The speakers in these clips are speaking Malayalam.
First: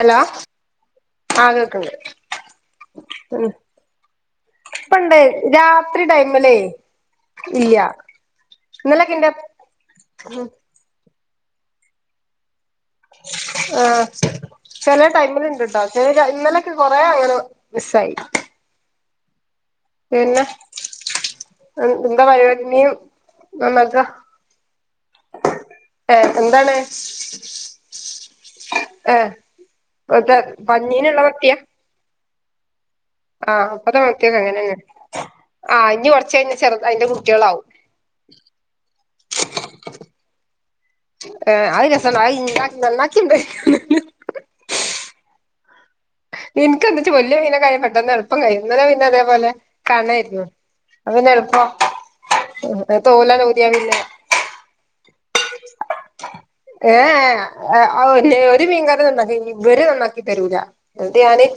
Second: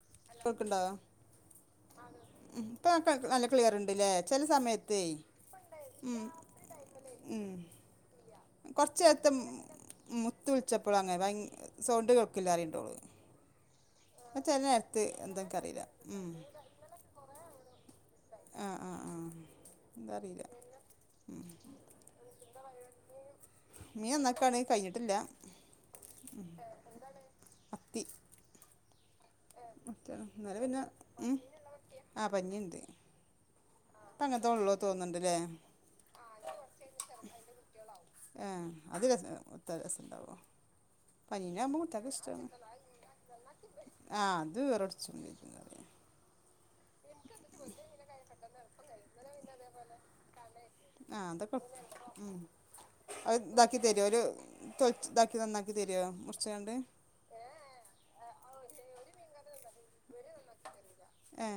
ഹലോ കേൾക്ക്ണ്ടോ ആ കേക്കണ്ട് ഉം ഇപ്പൊ ഉം നല്ല ക്ലിയർ ഉണ്ട്ല്ലേ ചില സമയത്തേ ഇപ്പണ്ട് രാത്രി ഉം ടൈമല്ലേ ഇല്ല്യ കുറച്ച് നേരത്തെ ഉം മുത്ത് വിളിച്ചപ്പോളാണ് ബയി സൗണ്ട് കേക്ക്ല്ലാറിണ്ടോള് ആഹ് ചില എന്താ ടൈമിൽ എനിക്കറിയില്ല ഇണ്ട്ട്ടോ ഉം ചില ഇന്നലൊക്കെ കൊറേ അങ്ങനെ മിസ്സായി ആ ആ ആ പിന്നെ ഉം എന്താ പരിപാടി നീ നന്നാക്ക മീൻ നന്നാക്കാണ് കഴിഞ്ഞിട്ടില്ല ഏ മത്തി ഏഹ് മെറ്റെ പഞ്ഞീനള്ള മത്തിയാ ആ പഞ്ഞിണ്ട് ആഹ് പ്പതേ ഇപ്പ മത്തിയൊക്കെ അങ്ങനത്തെ ഉള്ളൂ അങ്ങനെയാണ് തോന്നുന്നുണ്ട്ല്ലേ ആ ഇനി കുറച്ച കഴിഞ്ഞ് ചെറ അതിന്റെ കുട്ടികളാ ഏ അത്‌ രസ ഒത്ത രസണ്ടാവോ പനീനാകുമ്പോ അതു കുട്ടികൾക്ക് രസാണ് അയിന്ന് നന്നാക്കിണ്ട് ആ അത് [unintelligible] എനിക്ക് വന്നിട്ട് വലിയ മീനക്കായ പെട്ടെന്ന് എളുപ്പം കഴിയും ഇന്നലെ പിന്നെ അതുപോലെ കാണായിരുന്നു ആഹ് അതൊക്കെ ഉം തോലാണ് ഊതിയാ അയിതാക്കി പിന്നെ തരോ തൊലിച്ച് ഇതാക്കി നന്നാക്കി തരോ മുറിച്ങ്ങാണ്ട് ഏ ഏ ആ ഒരു മീൻകാരു നന്നാക്കി ഇവര് നന്നാക്കി തരൂല ന്നിട്ട് ഞാന്. ഏ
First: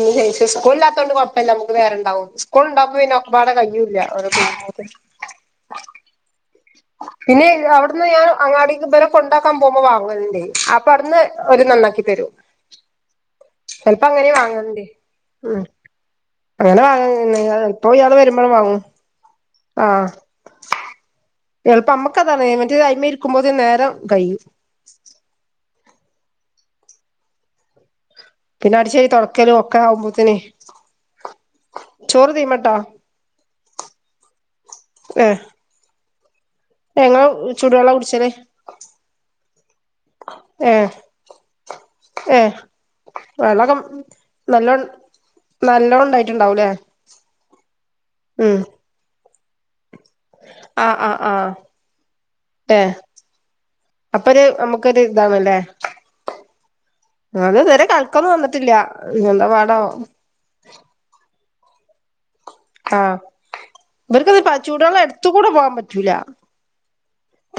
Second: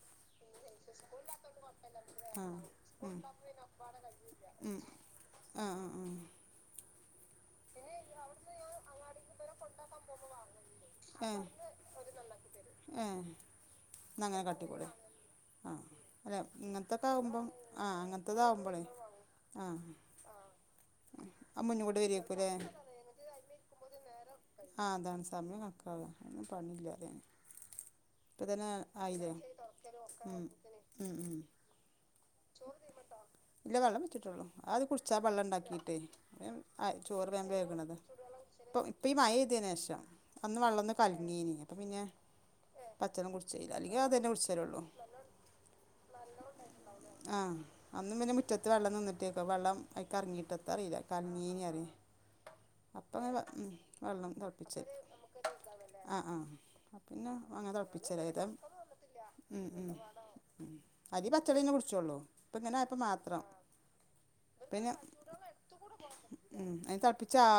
ഇല്ല്യേ സ്കൂള് ഇല്ലാത്ത കൊണ്ട് കുഴപ്പമില്ല നമുക്ക് നേരണ്ടാവും സ്കൂള് ഉണ്ടാകുമ്പോ പിന്നെ ഒപാടെ കഴിയൂല്ല ഓരോ അതെ ആഹ്‌ ആഹ്‌ ആഹ്‌ പിന്നെ അവിടുന്ന് ഞാൻ അങ്ങാടക്ക് ബരെ കൊണ്ടാക്കാൻ പോകുമ്പോ വാങ്ങല്ന്റെ അപ്പൊ അവിടുന്ന് ആ ഏ ഒരു നന്നാക്കി തരു ഏ ചൽപ്പോ എന്നാ അങ്ങനെ വാങ്ങണ്ടെ കാട്ടിക്കോളി ഉം. ആ അല്ല അങ്ങനെ ഇങ്ങനത്തൊക്കെ ആകുമ്പം വാങ്ങ ആ പോ ഇയാള് വരുമ്പോളു വാങ്ങും അങ്ങനത്തതാകുമ്പോളേ ആ ആഹ ആ എളുപ്പ മുന്നുകൂടി അമ്മക്ക് അതാണ് വരിയേക്കൂല്ലേ മറ്റ അമ്മ ഇരിക്കുമ്പോ നേരം കയ്യും ആഹ അതാണ് സമയം കക്ക ഒും പണില്ല അറിയെ ഇപ്പൊ തന്നെ പിന്നെ അടിച്ചേരി ആയില്ല തൊടക്കലും ഒക്കെ ആവുമ്പോത്തിന് ഉം ഉം ഉം ചോറ് തീമട്ടോ ഇല്ല വെള്ളം വെച്ചിട്ടുള്ളൂ അത് കുടിച്ചാ ഏഹ് വെള്ളം ഉണ്ടാക്കിട്ടേ വേ ആ ഞങ്ങള് ചോറ് വേഗം ചൂടുവെള്ള വെക്നതാ കുടിച്ചല് ഇപ്പം ഈ മഴ ഇ്തിന് ശേഷം അന്ന് വെള്ളംന്ന് കലങ്ങിയിനി അപ്പം പിന്നെ ഹേ പച്ചള്ളം കുടിച്ചല്ല അല്ലെങ്കിൽ അത് തന്നെ കുടിച്ചാലള്ളൂ നല്ലണം ഉണ്ടായിട്ടുണ്ടാവൂല്ലേ ആ അന്നും പിന്നെ മുറ്റത്ത് വെള്ളംന്നിട്ടേക്കോ വെള്ളം അയിക്കു ഇറങ്ങിയിട്ടത്ത ആഹ് അറിയില്ല ആഹ് ആഹ് കൽഗീനി അറിയെ ഏഹ് അപ്പ ഉ വെള്ളം അപ്പൊരു തിളപ്പിച്ച നമുക്കൊരു ഇതാണല്ലേ ആഹ ആഹ് അപ്പം പിന്നെ അത് അങ്ങനെ ഇതുവരെ തിളപ്പിച്ചല്ലേ കണക്കൊന്നും ഇത വന്നിട്ടില്ല എന്താ ഉം പാടാവോ ഉ ആദ്യം പച്ചളെ കുടിച്ചോള്ളൂ ഇപ്പ ഇങ്ങനെയപ്പ മാത്രം ഇവർക്ക പച്ച പിന്നെ ചൂടാം എടുത്ത കൂടെ പോവാൻ പറ്റൂല ഉം അതിന്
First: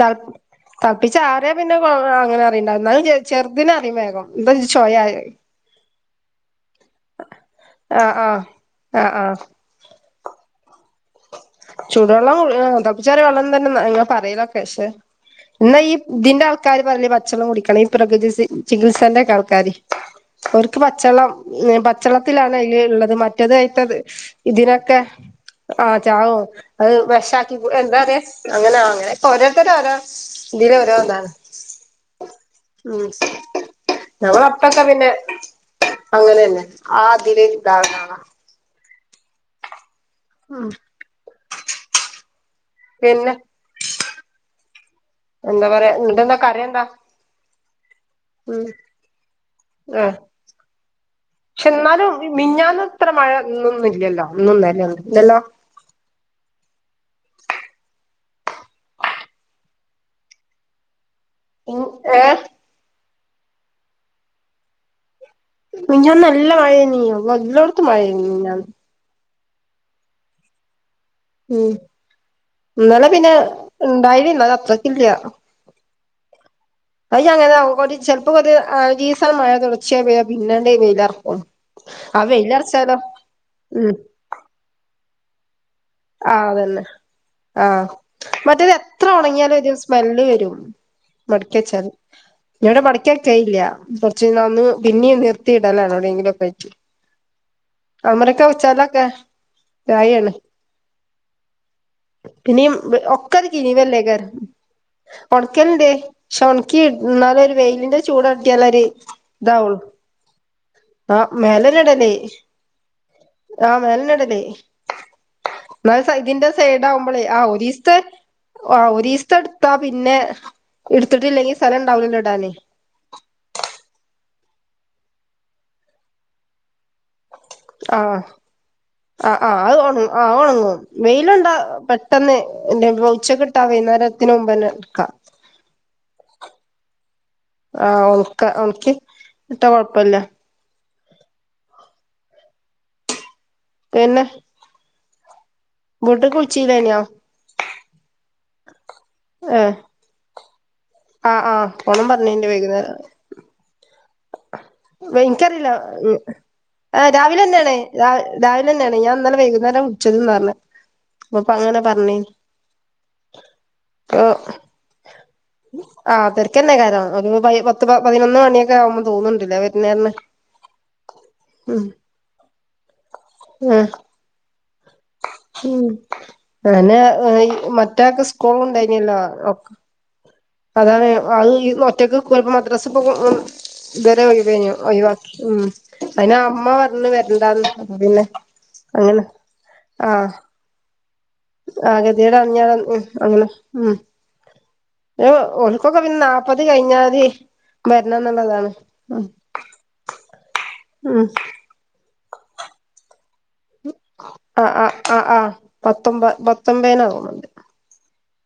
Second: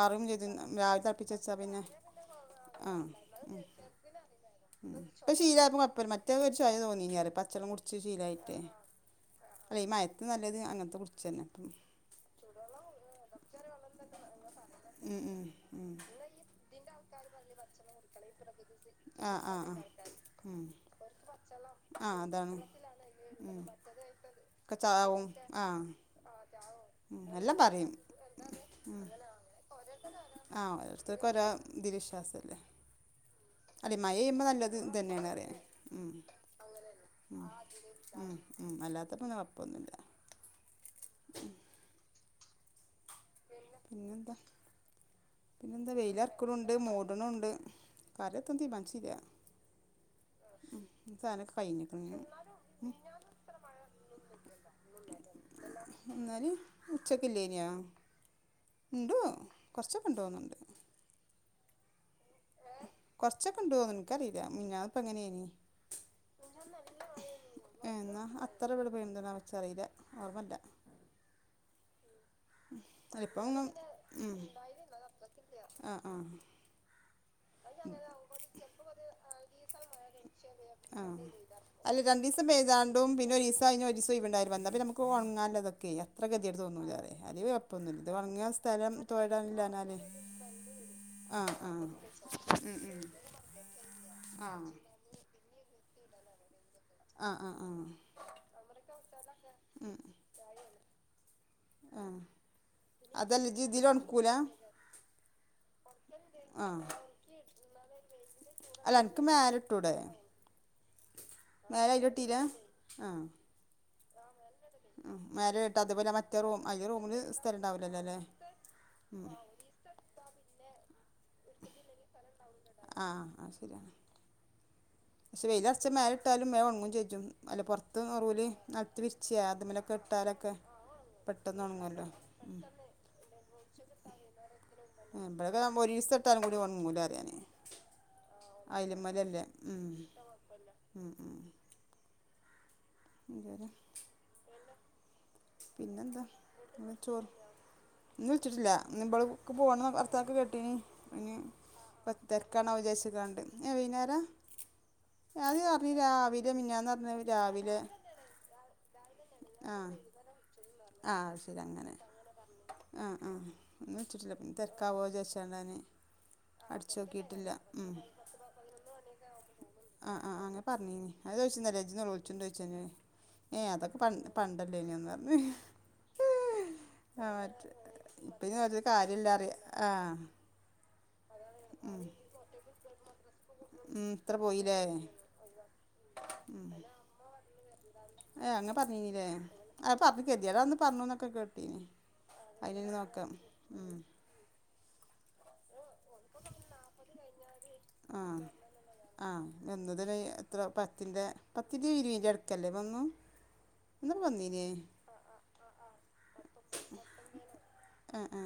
ത ചെയ്ത് രാവിലെ തളപ്പിച്ച തിളപ്പിച്ച് ആരേ വെച്ചാ പിന്നെ അങ്ങനെ അറിയണ്ട എന്നാലും ചെറുതിനെ അറിയും വേഗം എന്താ ഉ ചൊയ ഇപ്പൊ ശീലക്ക അപ്പം മറ്റേെ ഒരു ചൊയ തോന്നിനി പറയാ പച്ചള്ളം കുടിച്ച് ശീലമായിട്ടേ ആ ആഹ് അല്ലെഈ മയത്തി നല്ലത് അങ്ങനത്തെ കുറിച്ച് ചൂടുവെള്ളം തിളപ്പിച്ചാറിയ വെള്ളം തന്നെ ഇ പറയലൊക്കെേഷെ ഉം ഉം എന്നാ ഉം ഈ ഇതിന്റെ ആൾക്കാര് പറഞ്ഞേ പച്ചള്ളം കുടിക്കണം ഈ പ്രകൃതി ചികിത്സാന്റെ ഒക്കെ ആഹ് ആഹ് ആൾക്കാര് ആഹ് ഉം അവർക്ക് പച്ചളം ആഹ് പച്ചളത്തിലാണ് അതാണ് അയിൽ ഉള്ളത് മറ്റത്ഴത്തത് ഒക്കെ ഇതിനൊക്കെ ചാവും ആഹ് ആഹ ചാവോ അത് ഉം വിഷക്കി എല്ലാം പറയും എന്താ പററയാ അങ്ങനാ അങ്ങനെ ഓരോരുത്തര ഓരോ ആ ഇതില് ഇതാണ് ഓരോ തീൽ വിശ്വാസം അല്ലേ ഉം നമ്മൾ അപ്പൊക്കെ പിന്നെ ഇതന്നെയാണ് അറിയ ഉം അങ്ങനെന്നെ ആ അതില് ദാവ്നാനാ ഉ അല്ലാത്തപ്പോന്നും കുഴപ്പംന്നുംമില്ല ഉം പിന്നെ പിന്നെന്താ പിന്നെ പറയാ എന്താ എന്നിട്ടെന്താ കറി വെയിലർക്കളുണ്ട് എന്താ മൂട്ണുണ്ട് എത്തതി ഉം തീരുമാൻചില്ല ആഹ് സാനക്ക പക്ഷെ എന്നാലും മിഞാന്നും ഇത്ര മഴ ഇന്നൊന്നും ഇില്ലല്ലോ ഇന്നും ഇന്നലെ ഒന്നും ഇല്ലോ ലോ എന്നാലും ഉച്ചക്കില്ലേനിയോ ഉണ്ടോ കുറച്ച് ഒകെ ഉണ്ട് തോന്നണ്ട് ഉം ഏഹ് കൊറച്ചൊക്കെണ്ടു തോന്ന്നു ഇന ക്കറിയില്ല മിഞ്ഞാന്ന് ഇപ്പ എങ്ങനെയാനി മിഞ്ഞാന്ന് നല്ല മഴ നീ എല്ലോടത്തും മഴേനി മിനിഞ്ഞന്ന് വ എന്തതിനാ വെച്ചറിയില്ല ഓർമ്മല്ല ഉം ഇന്നലെ പിന്നെ അതിപ്പം ഉണ്ടായിനി ഉം. ന്നാലും അത്രക്ക ഇല്ല ആ ആ അ അങ്ങനെ ചിലപ്പോ കൊറച്ച് നാലാഞ്ച് ദിവസം മഴ തുടർച്ചയ പെയ്താൽ പിന്നണ്ട വെയിൽറക്കും അല്ല രണ്ട് ദിവസം പെയ്താണ്ടും പിന്നെ ഒരു ഇസം കയിഞ്ഞ് ഉം ഒരുരിസം ഒയിവ് ഉണ്ടായാലും മതി അപ്പ നമുക്ക് ഉണങ്ങാ എത്ര ആഹ് ഗതിയട്ട അതന്നെ തോന്നൂല അറിയ അല്ലേൽ കുഴപ്പം ആഹ് ഒന്നും ഇല്ല ഇത് ഉണങ്ങിയാ മറ്റേത് സ്ഥലം എത്ര ഉണങ്ങിയാലും തോയിടാനില്ല ഒരു എന്നാലേ സ്മെല്ല് വരും ആഹ ആഹ ഞവിടെ മടികി വെക്കൽ ഇല്ല കുറച് കഴിഞ്ഞാൽ ആ ഒന്ന് പിന്നെയും നിർത്തിയിടലാണ് എവിടെയെങ്കിലുംക്കയിട്ട് ആ ആ ആ അമരക്ക വച്ചാലൊക്കെ വായയാണ് ആ പിന്നീ ഒകെ ഒരു അതല്ല ഇജ്ജ് ഇതിൽ കിനിവലേകാരം ഉണക്കൂല ഉണക്കലണ്ടേ പക്ഷെ ആ ഉണക്കി ഇ എന്നാല ഒരു വെയിലിന്റെ ചൂട് തട്ടിയാലേ ഒരു അല്ല എനിക്ക് മേലെ ഇതാവുള്ളൂ ഇട്ടൂടെ ആഹ മേലെ മേലനടല്ലേ അയിലിട്ടീല ആ ആ മേലെന്ന ഇടൽ ഉം മേലെ ഇട്ട് അതുപോലെ എന്ന മറ്റേ ഇതിന്റെ റൂം സൈഡ് അതില് റൂമില് ആകുമ്പോളേ ആ സ്ഥലം ഒരിസ്‌തെ ഉണ്ടാവില്ലല്ലോ അല്ലേ ആ ഉം ഒരിസ്തെ ത്താ പിന്നെ എടുത്തിട്ടില്ലെങ്കിൽ സ്ഥലം ഉണ്ടാവലല്ല ഇടാനേ ആ അത് ശരിയാണ് പക്ഷ വെയില അർച്ച മേലേ ഇട്ടാലും വേം ഉണങ്ങും ചെയ്യും റ്റും അല്ല പുറത്ത് ആഹ് നിറവൽ നിലത്തി വിരിച്ച് ആഹ് ആഹ് അത് ഒണ അതമ്മലൊക്കെ ആഹ് ഇട്ടാലൊക്കെ ഒണങ്ങും വെയിലുണ്ടാ പെട്ടെന്ന് ഉണങ്ങുമല്ലോ? പെട്ടെന്ന് ഉം നനച്ചൊക്കെ ഇട്ടാ വൈകുന്നേരത്തിന് മുമ്പ് ന്നെ എടുക്കാ എ ഇഴക്കെുമ്പൾ ഒരു ഇസ് ഇട്ടാനും കൂടി കൊ മൂല അറിയാനേ ആഹ് ഒണക്ക ഒണക്കി അയലമ്മലല്ലേ ഇട്ടാ ഉം കൊഴപ്പല്ല ഉം ഉ എന്താരെ പിന്നെ പിന്നെന്താ? വീട്ട്ക്ക് വിളിച്ചീല്ലേനോ ചോറ് ഒന്ന് വിളിച്ചിട്ടില്ല ഇന്നിവൾക്ക് ഏഹ് പോകണം അർത ഇനി ഇ ആഹ് ആഹ് പോണം ഇപ്പൊ പറഞ്ഞീണ്ട് തിരക്കണോ വൈകുന്നേരം വിചാരിച്ചിക്കണ്ട് ഏ വൈകുന്നേരാ വ ആദ്യം എനിക്കറില്ല പറഞ്ഞ് രാവിലെ മിനിഞ്ഞാന്ന് ആ പറഞ്ഞ് രാവിലെ തന്നെയാണ് രാ രാവിലെ തന്നെയാണ് ഞാനിന്നല്ലെ ആ വൈകുന്നേരം കുടിച്ചത് പറഞ്ഞ് ഓ അപ്പൊ അങ്ങനെ പറഞ്ഞ് ആഹ് ആ ഒന്ന് വെച്ചിട്ടില്ല പിന്നെ തിരക്കാവോ വിചാരിച്ചോണ്ടാണ് ആ തിരക്ക് തന്നെ കാരണം പിന്നെ പൈ പത്ത് പ പതിനൊന്ന് മണിയൊക്കെ ആകുന്ന് തോന്നുന്നുണ്ടില്ലേ വൈകുന്നേരം ആ ആ അങ്ങനെ പറഞ്ഞീനി അത് ചോദിച്ചല്ല രജന്നളിച്ചൊണ്ട് ചോദിച്ച ഏ് അതൊക്കെ പ പണ്ടല്ലേനന്ന് പറ ഉ നെ ആ മറ്റേ മറ്റാക്ക് സ്കൂള് ഉണ്ടായിനല്ലോ ആഹ് അതാണ് അത് ഈ ഒറ്റയ്ക്ക് പോയപ്പോ മദ്രസ പോകും ഉം ഇതുവരെ ഇത്ര പോയില്ലേ അയ്യോ ഉം അയിന് ഉം അമ്മ പറഞ്ഞു വരണ്ടാന്ന് അപ്പൊ പിന്നെ ഏ അങ്ങ് അങ്ങനെ ആഹ് പറഞ്ഞുന്നൊക്കെ കേട്ടീനേ ആകതികേട് അറിഞ്ഞാല് അതിനെ ഉം നോക്കാം ഉം ഓന്ക്കൊക്കെ പിന്നെ നാപ്പത് കഴിഞ്ഞാതി വരണംന്നുള്ളതാണ് ഉം എന്തൊരിതേ എത്ര പത്തിന്റെ ഉം പത്തിന്റെ ഇരുപതിന്റെ ഇടക്കല്ലേ വന്നേ? ആ ആ ആ ആ പത്തൊമ്പത് പത്തൊമ്പേന തോന്നണുണ്ട് ആ ആ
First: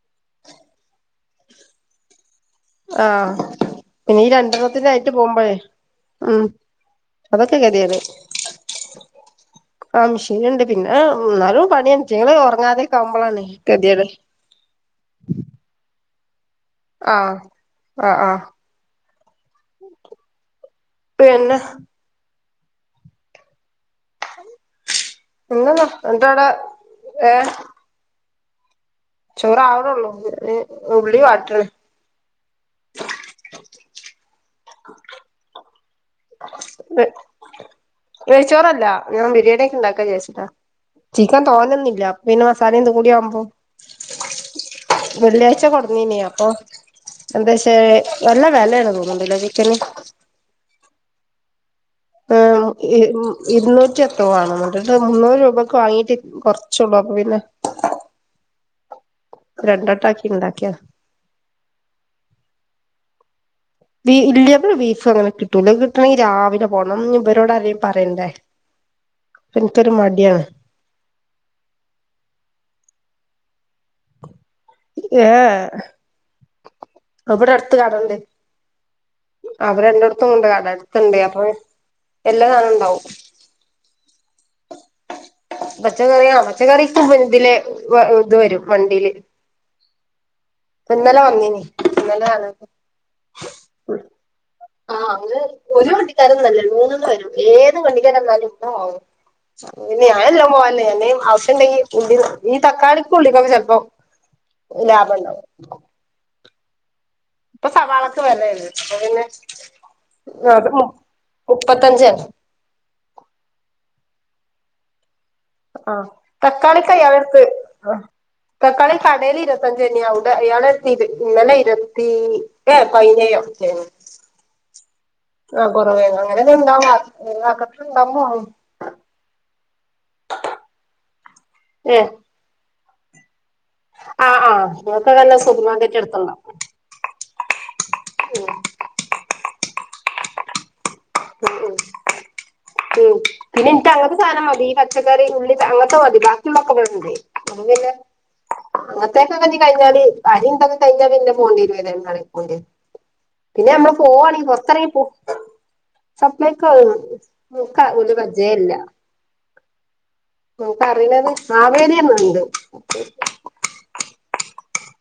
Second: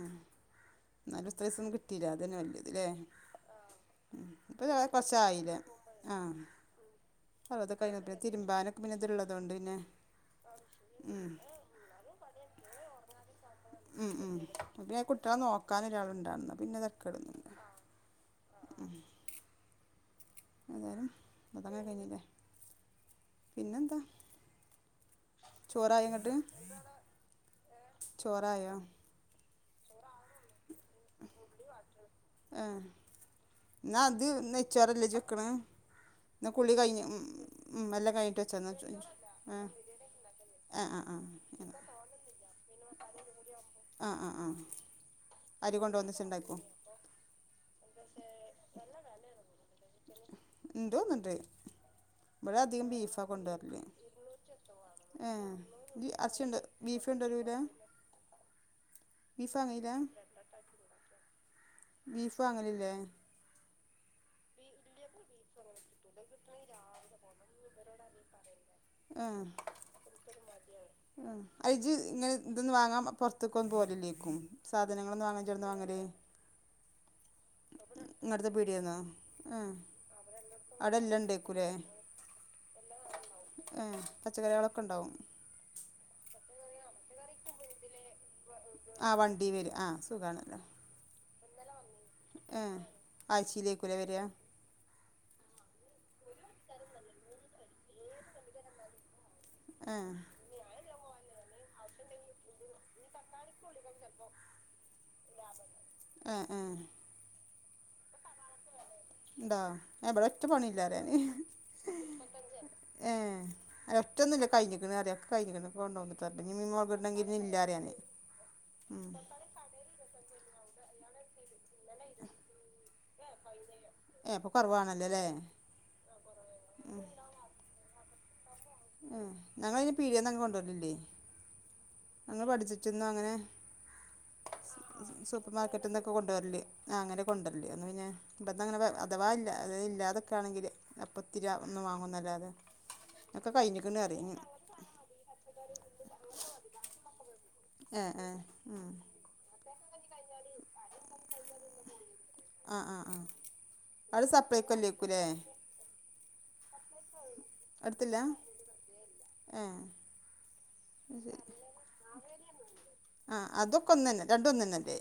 ന്നാലും ഇത്രിസം കിട്ടിലെ അത് തന്നെ വലിയത് ല്ലേ ആഹ് പിന്നെ ഉം ഈ ഇപ്പൊ രണ്ടെണ്ണത്തിനായിട്ട് പോകുമ്പോഴേ കൊറച്ചായില്ലേ ആഹ് ഉം അതൊക്കെ പലത ഗതികേട് കഴിഞ്ഞപ്പൊ തിരുമ്പാനൊക്കെ പിന്നെ ഇത്ള്ളതൊണ്ട് പിന്നെ ആ ഉം ചെയ്യണേ ഉറങ്ങാതെക്കുമ്പോളാണ് ഉം ഉം ഇവിടെ കുട്ടികളെ നോക്കാൻ ഒരാളുണ്ടായിരുന്നു ആഹ് ആ ആഹ് ഉം അതായാലും പിന്നെ അതങ്ങ് കഴിഞ്ഞില്ലേ? പിന്നെന്താ? പിന്നെന്താ ചോറായോ എന്താ അടെ ഏഹ് ചോറായാ? ചോറ് ആവനുള്ളൂ ഇനി ഉള്ളി വാട്ടാണ് ഏഹ് ന്നാ അത് നെയ്ച്ചോറല്ലേ ഇജ്ജ് വെക്കണ്? എന്നാ കുളി കഴിഞ്ഞ് ഉം ഉം എല്ലാം കഴിഞ്ഞിട്ട് വെച്ചോ എന്നാ നെയ്ച്ചോറല്ല ഞാൻ ബിരിയാണി ഏഹ് ഒക്കെ ഉണ്ടാക്കാ വിചാരിച്ചിട്ടാ ആഹ് ആഹ് ചിക്കൻ ആഹ് തോനെന്നുല്ല പിന്നെ മസാല എന്ത് കൂടിയ ആവുമ്പോ ആഹ് ആഹ് ആഹ് വെള്ളിയാഴ്ച അരി കൊണ്ട് വന്നീനി ഒന്നിച്ച് അപ്പൊ ഉണ്ടാക്കോ എന്താ ഷെ നല്ല വില ആണെന്ന് തോന്നാണുണ്ടല്ലേ ചിക്കന്? തോന്നണുണ്ട് ഇവിടെ അധികം ബീഫാ കൊണ്ടുവരല് ഇരുന്നൂറ്റി എത്രോ ആണ് എന്നിട്ട് മുന്നൂറ് രൂപക്ക് ഏ വാങ്ങീട്ട് എറച്ചിണ്ട് കുറച്ചൊള്ളൂ ബീഫ് അപ്പൊ കൊണ്ട് പിന്നെ വരുലാ? രണ്ടട്ടാക്കി ഇണ്ടാക്കിയാ ബീഫ് വാങ്ങലില്ലേ? ഇല്ല ഇവിടെ ബീഫങ്ങനെ കിട്ടൂല്ല കിട്ടണെങ്കി രാവിലെ പോണം ഇവരോട് അരേം പറയണ്ടേ? ആഹ് എനിക്കൊരു മടിയാണ് ആ അയ് ഇജ്ജ് ഇങ്ങനെ ഇന്തൊന്ന് വാങ്ങാൻ പൊറത്തേക്കൊന്നും പോവലില്ലേ? സാധനങ്ങളൊന്ന് ഏ വാങ്ങിചെടുതുനു വാങ്ങലെ ഇവിടെ അട്ത്ത് കടണ്ട് പീടിയേന്നോ ആഹ് അവടെ രണ്ടോട്ത്തുണ്ട് കട അവിടെ അടുത്തുണ്ട് എല്ലാം അപ്പൊ ഉണ്ടേക്കൂലേ എല്ലാ സാനുണ്ടാവും ഏഹ് പച്ചക്കറിയളൊക്കെണ്ടാവും പച്ചക്കറിയ പച്ചക്കറിക്ക് ഇതില് ഇത് വരും ആഹ് വണ്ടി വരും ആഹ് സുഖാണല്ലോ പ്പന്നലെ വന്നീനി ന്നല [unintelligible] ആയിച്ചേലെക്കൂലെ വരാ ആഹ് അ ഒരു വണ്ടിക്കാരൊന്നല്ലേ മൂന്നണ്ണം വരും ഏത് വണ്ടിക്കാര വന്നാലും ഏഹ് ഞാനല്ലാ പോവലേ ന്തേം ആവശ്യണ്ടങ്കി ഈ ഈ തക്കാളിക്ക് ഉള്ളിക്കൊക്കെ ചെൽപ്പോ ആഹ് ആഹ് പ്പ സവാളക്കെ വെലല്ലേ അപ്പ പിന്നെ ഇണ്ടാ ഇവിടോരോറ്റ അത് പണില്ലാരീ [unintelligible] മുപ്പത്തഞ്ചാണ് ഏഹ ഒറ്റന്നുല്ല കയ്ഞ്ഞിക്ക്ണ് അറിയ കയ്ഞ്ഞ്ക്ക്ണ് ആ കൊണ്ടന്നത്തെ ഇല്ലെനി തക്കാളിക്ക് മോളകിണ്ടെങ്കി അയാളെടുത്ത് ഇഞ്ഞില്ലാറിയാനെ ഉം ഇര്പത്തഞ്ചേനി അവ്ടെ ഇയാളരത്തി ഇന്നലെ ഇരുത്തി ഏ പയിനേയൊ ഏ അപ്പൊ കൊറവാണല്ലോല്ലേ ആ കൊറവേ അങ്ങനെ ഇണ്ടാവ [unintelligible] ണ്ടാവ ഏഹ ഞങ്ങള് ന്നെ പീടിയേന്നങ്ങന കൊണ്ടോർലില്ലേ ഏഹ് ഞങ്ങൾ പഠിച്ചിട്ടിന്നോ അങ്ങനെ ആ ആ നിങ്ങക്ക് നല്ല സൂപ്പർ മാർക്കറ്റ് മാർക്കറ്റ്ന്നൊക്കെ എടുത്തോ കൊണ്ടുവരല് ആ അങ്ങനെ കൊണ്ടര്ല് അന്ന് പിന്നെ ഇബട്ന്നങ്ങനെ അഥവാ ഇല്ല അ ഇല്ലാതൊക്കെ ആണെങ്കിൽ അപ്പത്തിരി ഒന്നും വാങ്ങുന്നല്ലാതെ ഉം ഒക്കെ പിന്നെ കഴിഞ്ഞിക്കണ് ഇൻക്കങ്ങത്തെ പറയും സാധനം മതി ഈ പച്ചക്കറി ഉള്ളി അങ്ങൻത്തെ മതി ബാക്കിള്ളൊക്കെ ഇബടെണ്ട് ആഹ് ആഹ് അങ്ങത്തെക്കെ കയിഞ്ഞാല് അരിന്തൊക്കെ കഴിഞ്ഞാല് പിന്നെ [unintelligible] കാണിക്കൂലേ ആ ആ ആ പിന്നെ നമ്മള് അവിടെ പോവാണീ സപ്ലൈക്കോ പൊറത്തിറങ്ങി പോ അല്ലേക്കൂലേ സപ്ലയ്ക്കൊ ഇന്ക് അടുത്തില്ല കജ്ജേല്ല ഏ ൻക്ക് അത് അറിണത് മാവേലില്ലോണ്ട് ആഹ് അതൊക്കെ ഒന്നെന്നെ രണ്ടൊന്നന്നെല്ലെ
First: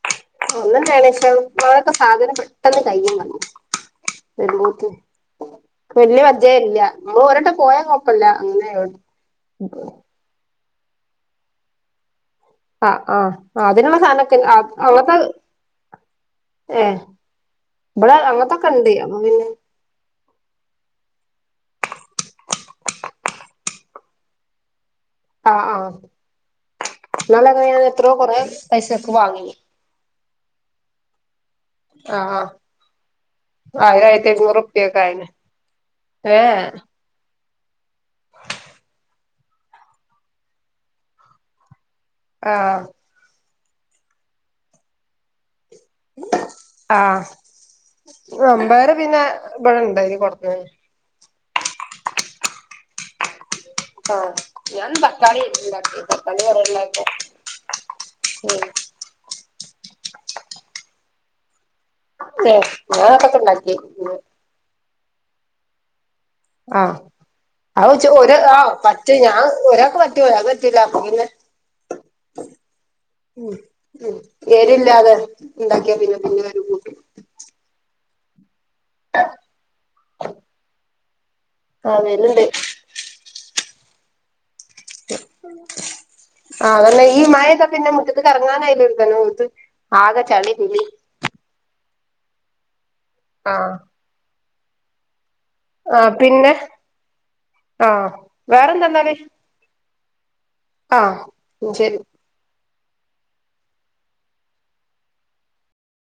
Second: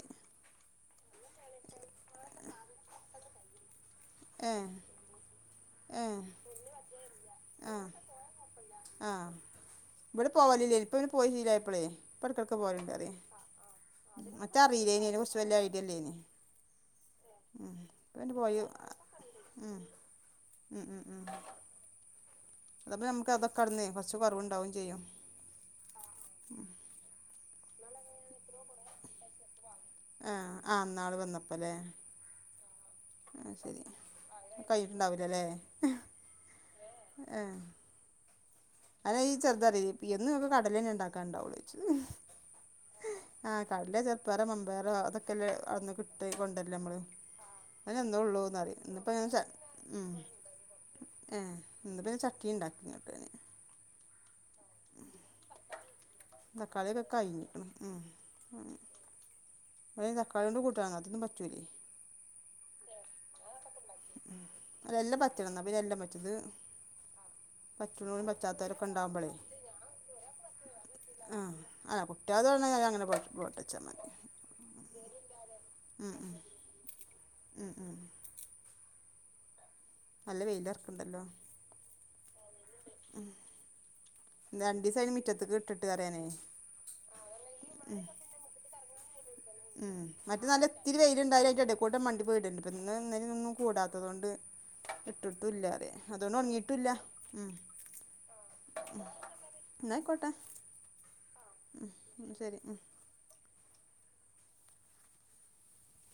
ഒന്നന്നേണ് പഷേ ങ്ങളൊക്കെ സാധനം പെട്ടെന്ന് കയ്യും വന്നു ഏ ക്ക് ഏ വല്യ പരിജയല്ല നമ്മള് ഒരട്ടം ആ പോയാ കൊഴപ്പല്ല അങ്ങനെ ആ ഇവിടെ പോവലില്ലേനി ഇപ്പ പിന്നെ പോയി ശീലായപ്പളെ പ്പട്ത്തൊക്കെ ആഹ് പോവല്ണ്ടറിയെ ആഹ് അതിനുള്ള സാധനൊക്കെ മറ്റേ അറീല്ലേനി അങ്ങനത്തെ അയ്നെ കുർച്ച് വല്യ ഐഡിയല്ലേനി ഏഹ് ഉ ഇ ഇവിടെ പ്പപിന്നെ പോയി അങ്ങനത്തൊക്കെ ഉണ്ട് അപ്പൊ പിന്നെ ഉം ഉം ഉം ഉം ഉം അതപ്പ നമുക്ക് അതക്കെ അട്ന്ന് കുറ കുറവുണ്ടാവും ചെയ്യും ആഹ് ആഹ് ന്നാൾ അങ്ങനെ എത്രയോ കൊറേ പൈസക്ക് വാങ്ങിനി ആ ആ ന്നാള് വന്നപ്പോ ആഹ് ആഹ്, ശരി ആയിരം ആയിരത്തിരുന്നൂറ്പ്യൊക്കയിന് കഴിഞ്ഞിട്ടുണ്ടാവൂലല്ലേ ഏഹ്, ഏഹ്, അല്ല ഈ ചെറുതറിയ ഇ എന്നും ങ്ങെക്ക് കടലെന്നെ ണ്ടാക്കണ്ടാവുള്ളോയ്ച്. ആഹ്, ആഹ് കടല ചെറുപ്പയർ മമ്പയരോ അതൊക്കെല്ല അട്ന്ന കിട്ടൊ ട്ടേയ് കൊണ്ടല്ലേമ്മള് ആഹ് അ ഒന്നെള്ളൂ ന്നറിയ അമ്പയർ പിന്നെ ന്ന്പ്പോങ്ങനെ ച ഇവിടെ ഉ ഇണ്ടായിന് കൊടന്നന്ന് ഏഹ്, ഇന്ന്പ്പൊ ചക്കെണ്ടാക്കിനോക്കായിന്. ആഹ്, ഞാൻന്ന്‌ തക്കാളിണ്ടാക്കിയെ തക്കാളി ന്നർഞാ തക്കാളിയൊക്കെ ല്ലാർക്കും കഴിഞ്ഞിക്ക്ണ് ഉം വ്ടൈന് തക്കാളിയെകൊണ്ട് കൂട്ടാനോ അതൊന്നും പറ്റൂലേ. ഏഹ്, ഞങ്ങളൊക്കണ്ടാക്കിന്ന്. അതെല്ലാം പറ്റണം എന്നാ പിന്നെ എല്ലാം പറ്റും ത് ആഹ് ആ ഒ ച്ചു ഒര് ആ പറ്റ് ഉണ്ടാവുമ്പളേ ഞാൻ ഒരാക്ക് പറ്റു ഒരാക്ക് പറ്റൂല പിന്നെ, പറ്റൂലാന്നർഞാ ഞാൻ അങ്ങനെ ഉം പൊട്ടിച്ചെന്ന്‌, ഉം എരില്ലാതെ ഉണ്ടാക്കിയാ പിന്നെ പിന്ന ഒര്കൂട്ടും. ഉം ഉം അ നല്ല വെയിലാർക്കുണ്ടല്ലോ? ആഹ്, വെയ്ല്ണ്ട്. ഉം ആതന്നെ ഈ മഴൊക്കൊ പിന്നെ മുറ്റത്ത് കറങ്ങാനായലൊരുക്കനും, ഉം, മറ്റെ നല്ല ഒത്തിരി വെയ് ണ്ടായാലും അയ്‌ന്റെ ഇടെക്കൂടെ മണ്ടി പോയിടൽണ്ട് ഇന്നുംന്നെലെന്നും ആഹ് കൂടാത്തത് കൊണ്ട്, ഇട്ടുല്ലാതേ ആഹ് അതൊന്നും പിന്നെ ഒണങ്ങിട്ടൂല്ല ഉം, ആഹ് വേറെന്താന്നാല് ന്നായ്ക്കോട്ടെ. ആഹ്, ശെരി. ഉം ശെരി ഉം